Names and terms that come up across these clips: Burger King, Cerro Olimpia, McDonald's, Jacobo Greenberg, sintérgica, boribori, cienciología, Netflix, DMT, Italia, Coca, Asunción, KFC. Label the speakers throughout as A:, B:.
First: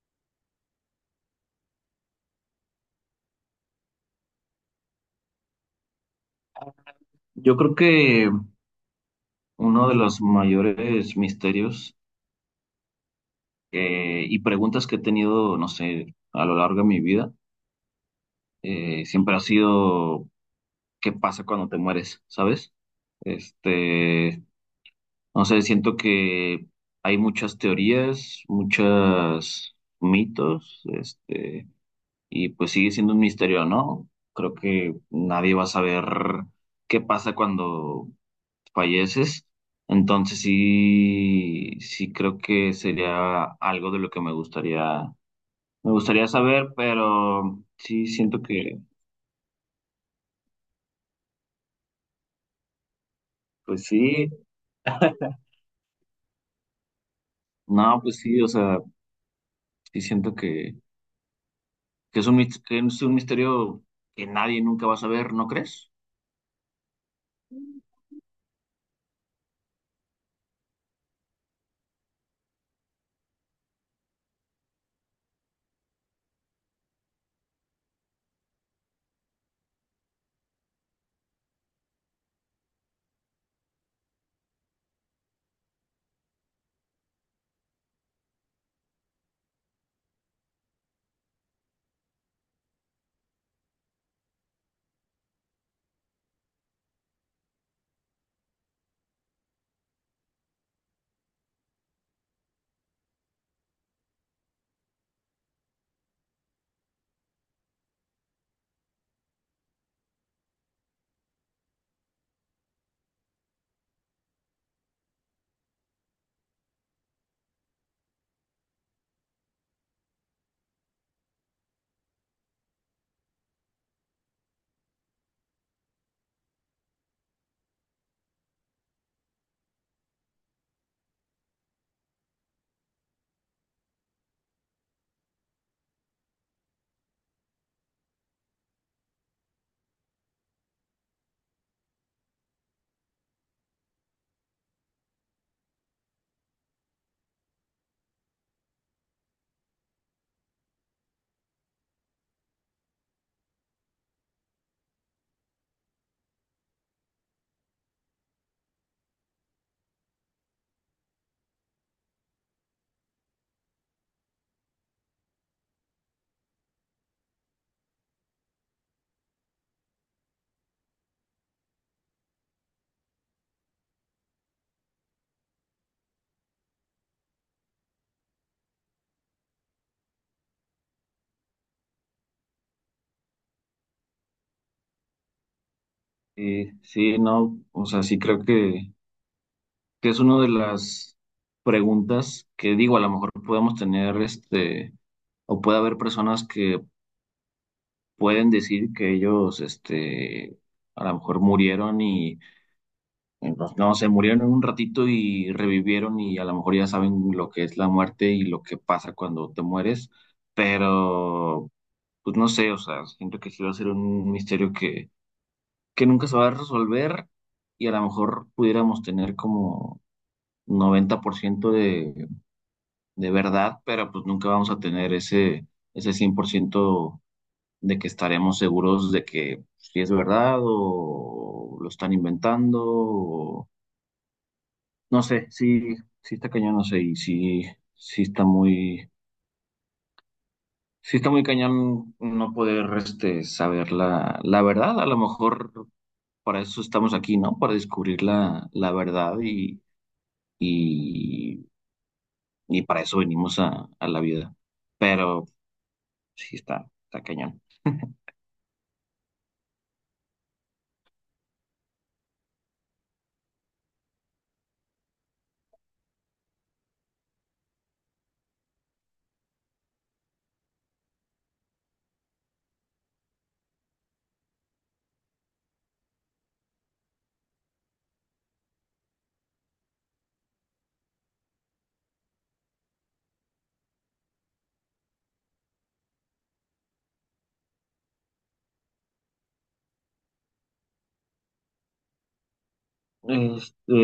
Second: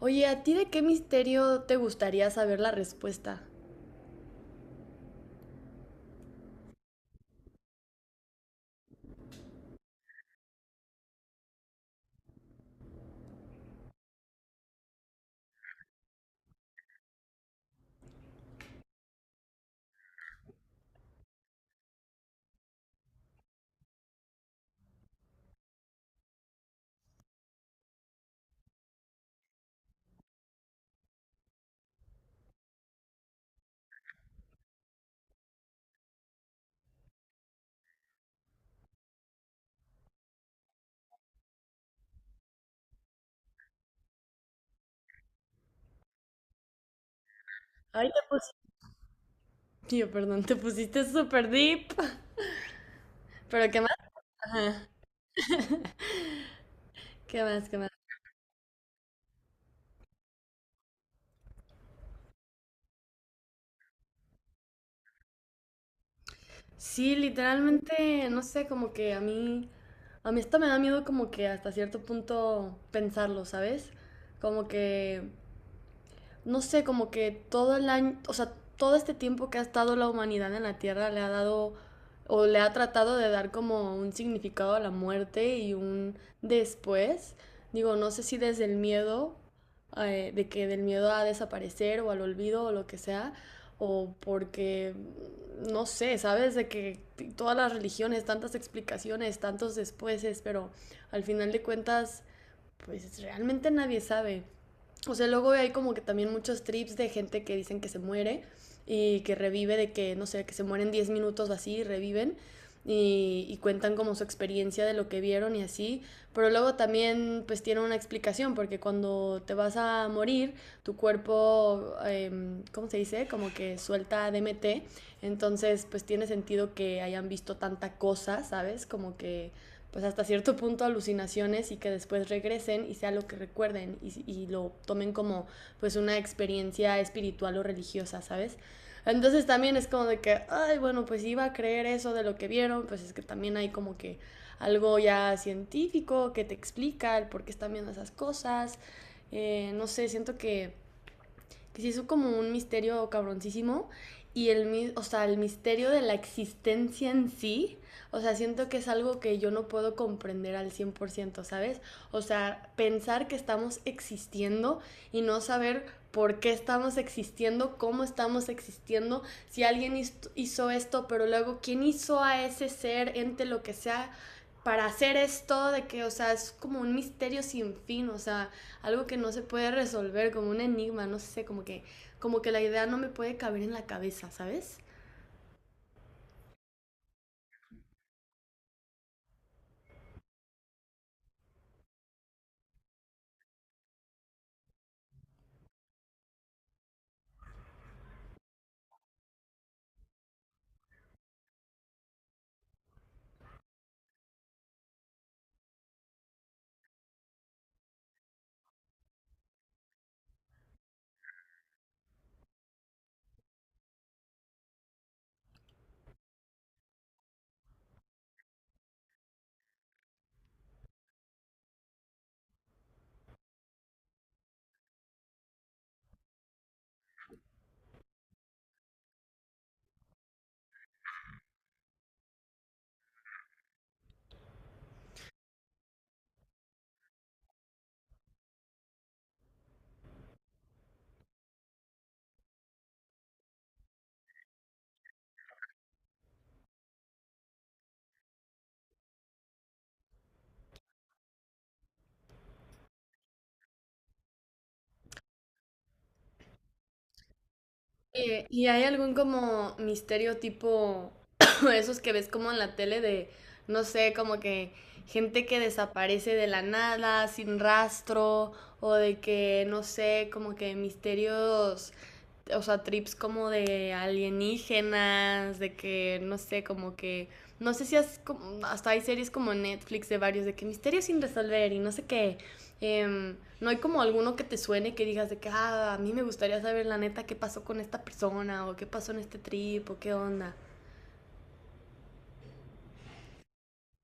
A: Oye, ¿a ti de qué misterio te gustaría saber la respuesta?
B: Yo creo que uno de los mayores misterios y preguntas que he tenido, no sé, a lo largo de mi vida, siempre ha sido ¿qué pasa cuando te mueres? ¿Sabes? Este, no sé, siento que hay muchas teorías, muchos mitos, y pues sigue siendo un misterio, ¿no? Creo que nadie va a saber qué pasa cuando falleces. Entonces sí, sí creo que sería algo de lo que me gustaría saber, pero sí
A: Ay,
B: siento que,
A: Tío, perdón, te pusiste súper deep. ¿Pero qué
B: pues
A: más?
B: sí,
A: Ajá. ¿Qué más? ¿Qué más?
B: no, pues sí, o sea, sí siento que, que es un misterio que nadie nunca va a saber, ¿no crees?
A: Sí, literalmente, no sé, como que a mí esto me da miedo como que hasta cierto punto pensarlo, ¿sabes? Como que... no sé, como que todo el año, o sea, todo este tiempo que ha estado la humanidad en la Tierra le ha dado o le ha tratado de dar como un significado a la muerte y un después. Digo, no sé si desde el miedo, de que del miedo a desaparecer o al olvido o lo que sea, o porque, no sé, sabes, de que todas las religiones, tantas explicaciones, tantos despuéses, pero al final de cuentas, pues realmente nadie sabe. O sea, luego hay como que también muchos trips de gente que dicen que se muere y que revive de que, no sé, que se mueren 10 minutos o así y reviven y cuentan como su experiencia de lo que vieron y así. Pero luego también pues tiene una explicación porque cuando te vas a morir, tu cuerpo, ¿cómo se dice? Como que suelta DMT. Entonces pues tiene sentido que hayan visto tanta cosa, ¿sabes? Como que pues hasta cierto punto alucinaciones y que después regresen y sea lo que recuerden y lo tomen como pues una experiencia espiritual o religiosa, ¿sabes? Entonces también es como de que, ay, bueno, pues iba a creer eso de lo que vieron, pues es que también hay como que algo ya científico que te explica el por qué están viendo esas cosas. No sé, siento que se hizo como un misterio cabroncísimo y o sea, el misterio de la existencia en sí, o sea, siento que es algo que yo no puedo comprender al 100%, ¿sabes? O sea, pensar que estamos existiendo y no saber por qué estamos existiendo, cómo estamos existiendo, si alguien hizo esto, pero luego quién hizo a ese ser, ente, lo que sea, para hacer esto, de que, o sea, es como un misterio sin fin, o sea, algo que no se puede resolver, como un enigma, no sé, como que la idea no me puede caber en la cabeza, ¿sabes?
B: Sí, sí, no, o sea, sí creo que es una de las preguntas que digo, a lo mejor podemos tener o puede haber personas que pueden decir que ellos, a lo mejor murieron y, pues, no sé, murieron en un ratito y revivieron y a lo mejor ya saben lo que es la muerte y lo que pasa cuando te mueres, pero, pues no sé, o sea, siento que sí va a ser un misterio que nunca se va a resolver y a lo mejor pudiéramos tener como 90% de verdad, pero pues nunca vamos a tener ese, ese 100% de que estaremos seguros de que pues, si es verdad o lo están inventando. No sé, sí, sí está cañón, no sé, y sí, sí está muy, sí está muy cañón no poder saber la, la verdad. A lo mejor para eso estamos aquí, ¿no? Para descubrir la, la verdad y, y para eso venimos a la vida. Pero sí está, está cañón.
A: ¿Y hay algún como misterio tipo esos que ves como en la tele de, no sé, como que gente que desaparece de la nada, sin rastro, o de que, no sé, como que misterios, o sea, trips como de alienígenas, de que, no sé, como que, no sé si has, como, hasta hay series como Netflix de varios, de que misterios sin resolver y no sé qué? ¿No hay como alguno que te suene que digas de que, ah, a mí me gustaría saber la neta qué pasó con esta persona o qué pasó en este trip o qué onda?
B: Este,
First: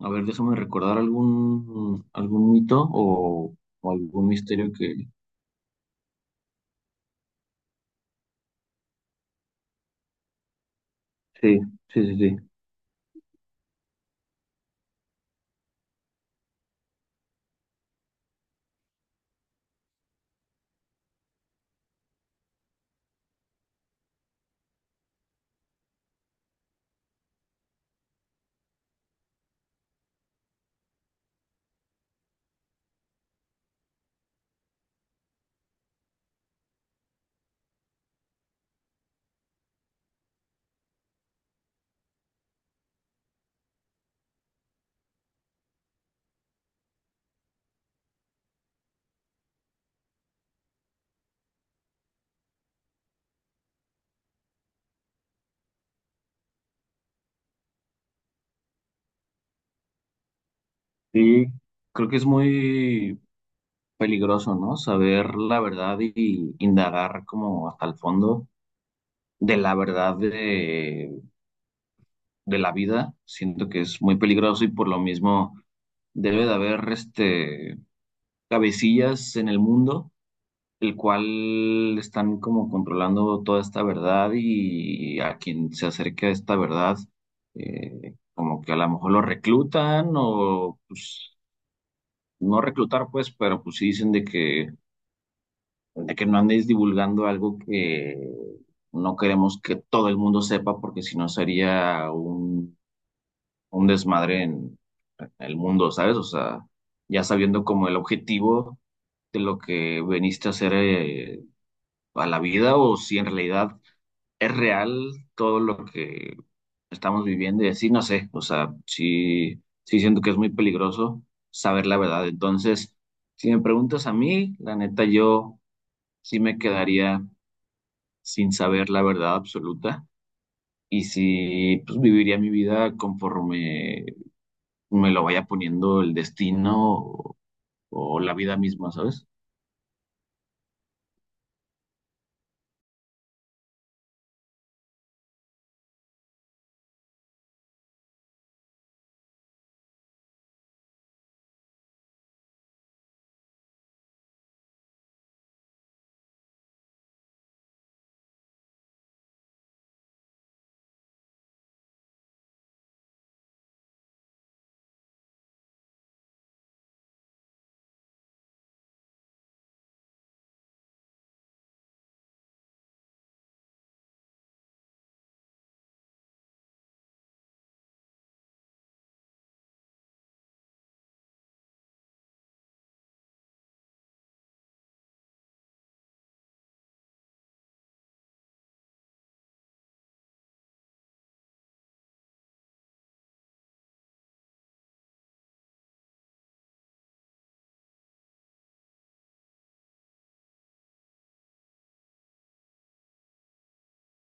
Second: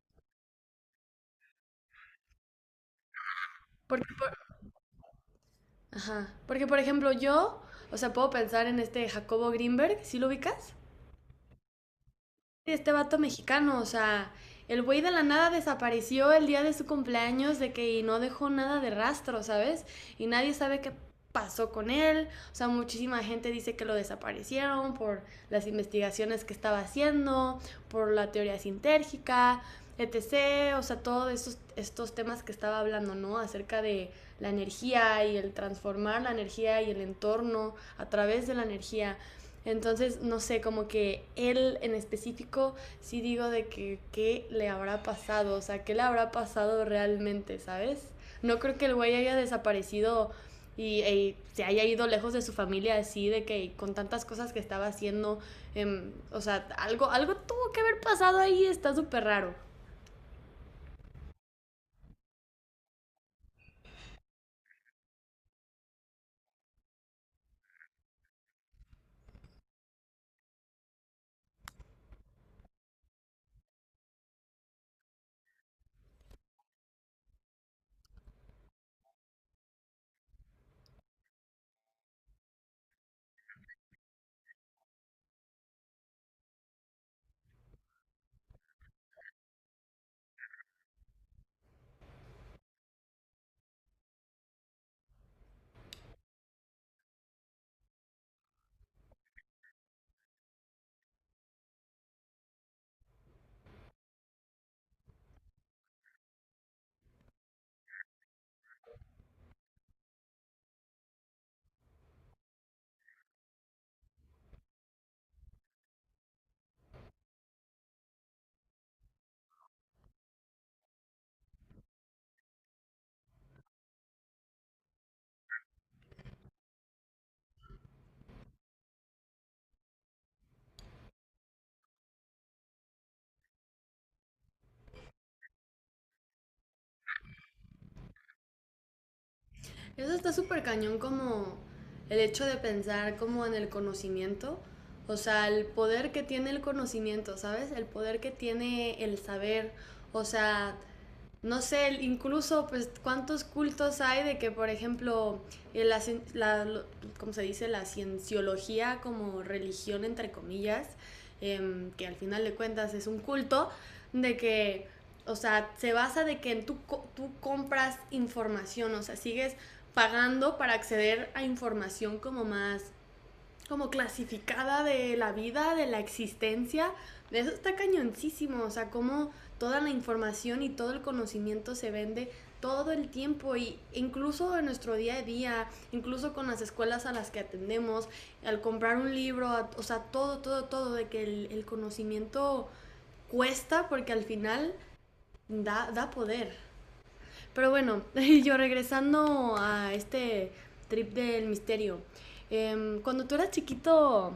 B: A ver, déjame recordar algún, algún mito o
A: Porque,
B: algún misterio que...
A: ajá, porque por ejemplo yo, o sea, puedo pensar en este Jacobo Greenberg, ¿sí lo ubicas?
B: Sí, sí, sí, sí.
A: Este vato mexicano, o sea, el güey de la nada desapareció el día de su cumpleaños de que y no dejó nada de rastro, ¿sabes? Y nadie sabe qué pasó con él, o sea, muchísima gente dice que lo desaparecieron por las investigaciones que estaba haciendo, por la teoría sintérgica, etc., o sea, todos estos temas que estaba hablando, ¿no? Acerca de la energía y el transformar la energía y el entorno a través de la energía. Entonces, no sé, como que él en específico, sí digo de que qué le habrá pasado, o sea, qué le habrá pasado realmente, ¿sabes? No creo que el güey haya desaparecido y se haya ido lejos de su familia así, de que con tantas cosas que estaba haciendo, o sea, algo tuvo que haber pasado ahí, está súper raro.
B: Sí, creo que es muy peligroso, ¿no? Saber la verdad y indagar como hasta el fondo de la verdad de la vida. Siento que es muy peligroso y por lo mismo debe de haber cabecillas en el mundo el cual están como controlando toda esta verdad y a quien se acerque a esta verdad, como que a lo mejor lo reclutan o pues no reclutar pues, pero pues sí dicen de que no andes divulgando algo que no queremos que todo el mundo sepa porque si no sería un desmadre en el mundo, ¿sabes? O sea, ya sabiendo como el objetivo de lo que veniste a hacer a la vida o si en realidad es real todo lo que estamos viviendo y así, no sé, o sea, sí, sí siento que es muy peligroso saber la verdad. Entonces, si me preguntas a mí, la neta, yo sí me quedaría sin saber la verdad absoluta y sí, pues viviría mi vida conforme me lo vaya poniendo el destino o la vida misma, ¿sabes?
A: Eso está súper cañón como el hecho de pensar como en el conocimiento, o sea, el poder que tiene el conocimiento, ¿sabes? El poder que tiene el saber, o sea, no sé, incluso pues cuántos cultos hay de que, por ejemplo, la, cien, la lo- ¿cómo se dice? La cienciología como religión, entre comillas, que al final de cuentas es un culto, de que... O sea, se basa de que tú compras información, o sea, sigues pagando para acceder a información como más, como clasificada de la vida, de la existencia. De eso está cañoncísimo, o sea, cómo toda la información y todo el conocimiento se vende todo el tiempo y incluso en nuestro día a día, incluso con las escuelas a las que atendemos, al comprar un libro, o sea, todo, de que el conocimiento cuesta porque al final da poder. Pero bueno, yo regresando a este trip del misterio. Cuando tú eras chiquito,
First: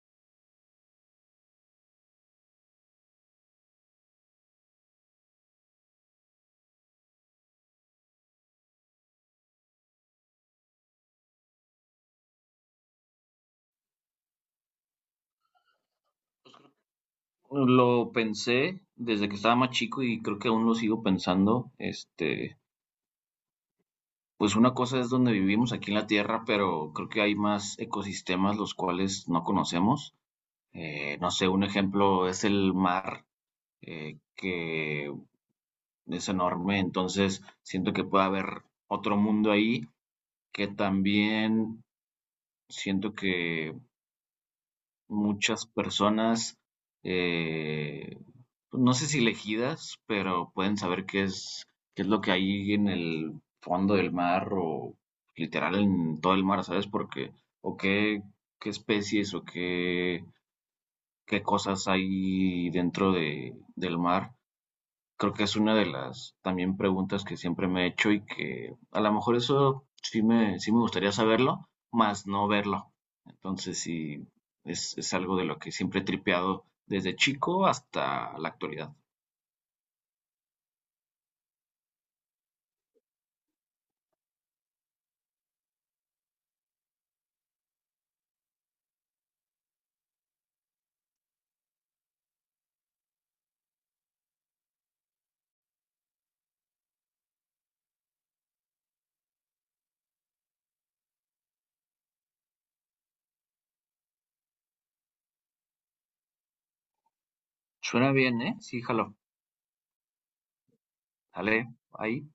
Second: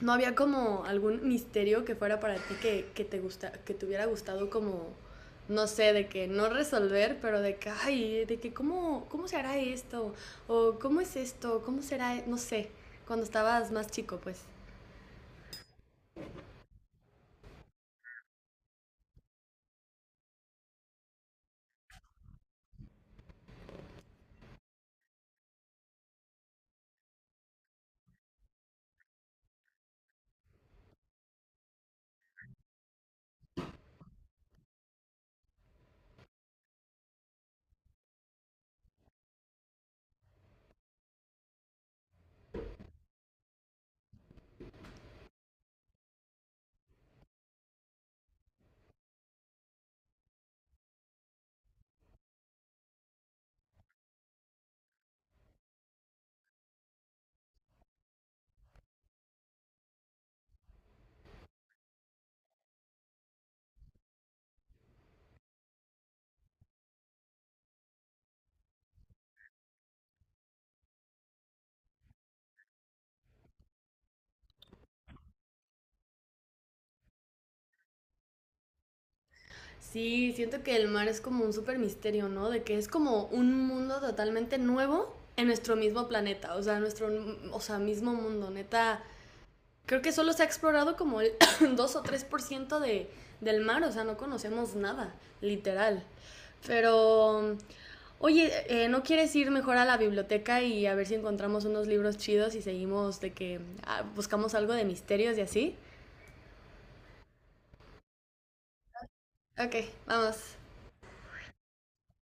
A: ¿no había como algún misterio que fuera para ti que te hubiera gustado como, no sé, de que no resolver, pero de que, ay, de que cómo se hará esto? ¿O cómo es esto? ¿Cómo será? No sé, cuando estabas más chico, pues.
B: Lo pensé desde que estaba más chico y creo que aún lo sigo pensando, este. Pues una cosa es donde vivimos aquí en la Tierra, pero creo que hay más ecosistemas los cuales no conocemos. No sé, un ejemplo es el mar, que es enorme, entonces siento que puede haber otro mundo ahí que también siento que muchas personas, eh, no sé si elegidas, pero pueden saber qué es lo que hay en el fondo del mar o literal en todo el mar, ¿sabes? Porque, o qué, qué especies o qué, qué cosas hay dentro de, del mar. Creo que es una de las también preguntas que siempre me he hecho y que a lo mejor eso sí me gustaría saberlo, más no verlo. Entonces sí, es algo de lo que siempre he tripeado desde chico hasta la actualidad.
A: Sí, siento que el mar es como un super misterio, ¿no? De que es como un mundo totalmente nuevo en nuestro mismo planeta, o sea, nuestro o sea, mismo mundo, neta. Creo que solo se ha explorado como el 2 o tres por ciento de, del mar, o sea, no conocemos nada, literal. Pero, oye, ¿no quieres ir mejor a la biblioteca y a ver si encontramos unos libros chidos y seguimos de que ah, buscamos algo de misterios y así?
B: Suena bien, ¿eh? Sí, jalo.
A: Ok, vamos.
B: Sale ahí.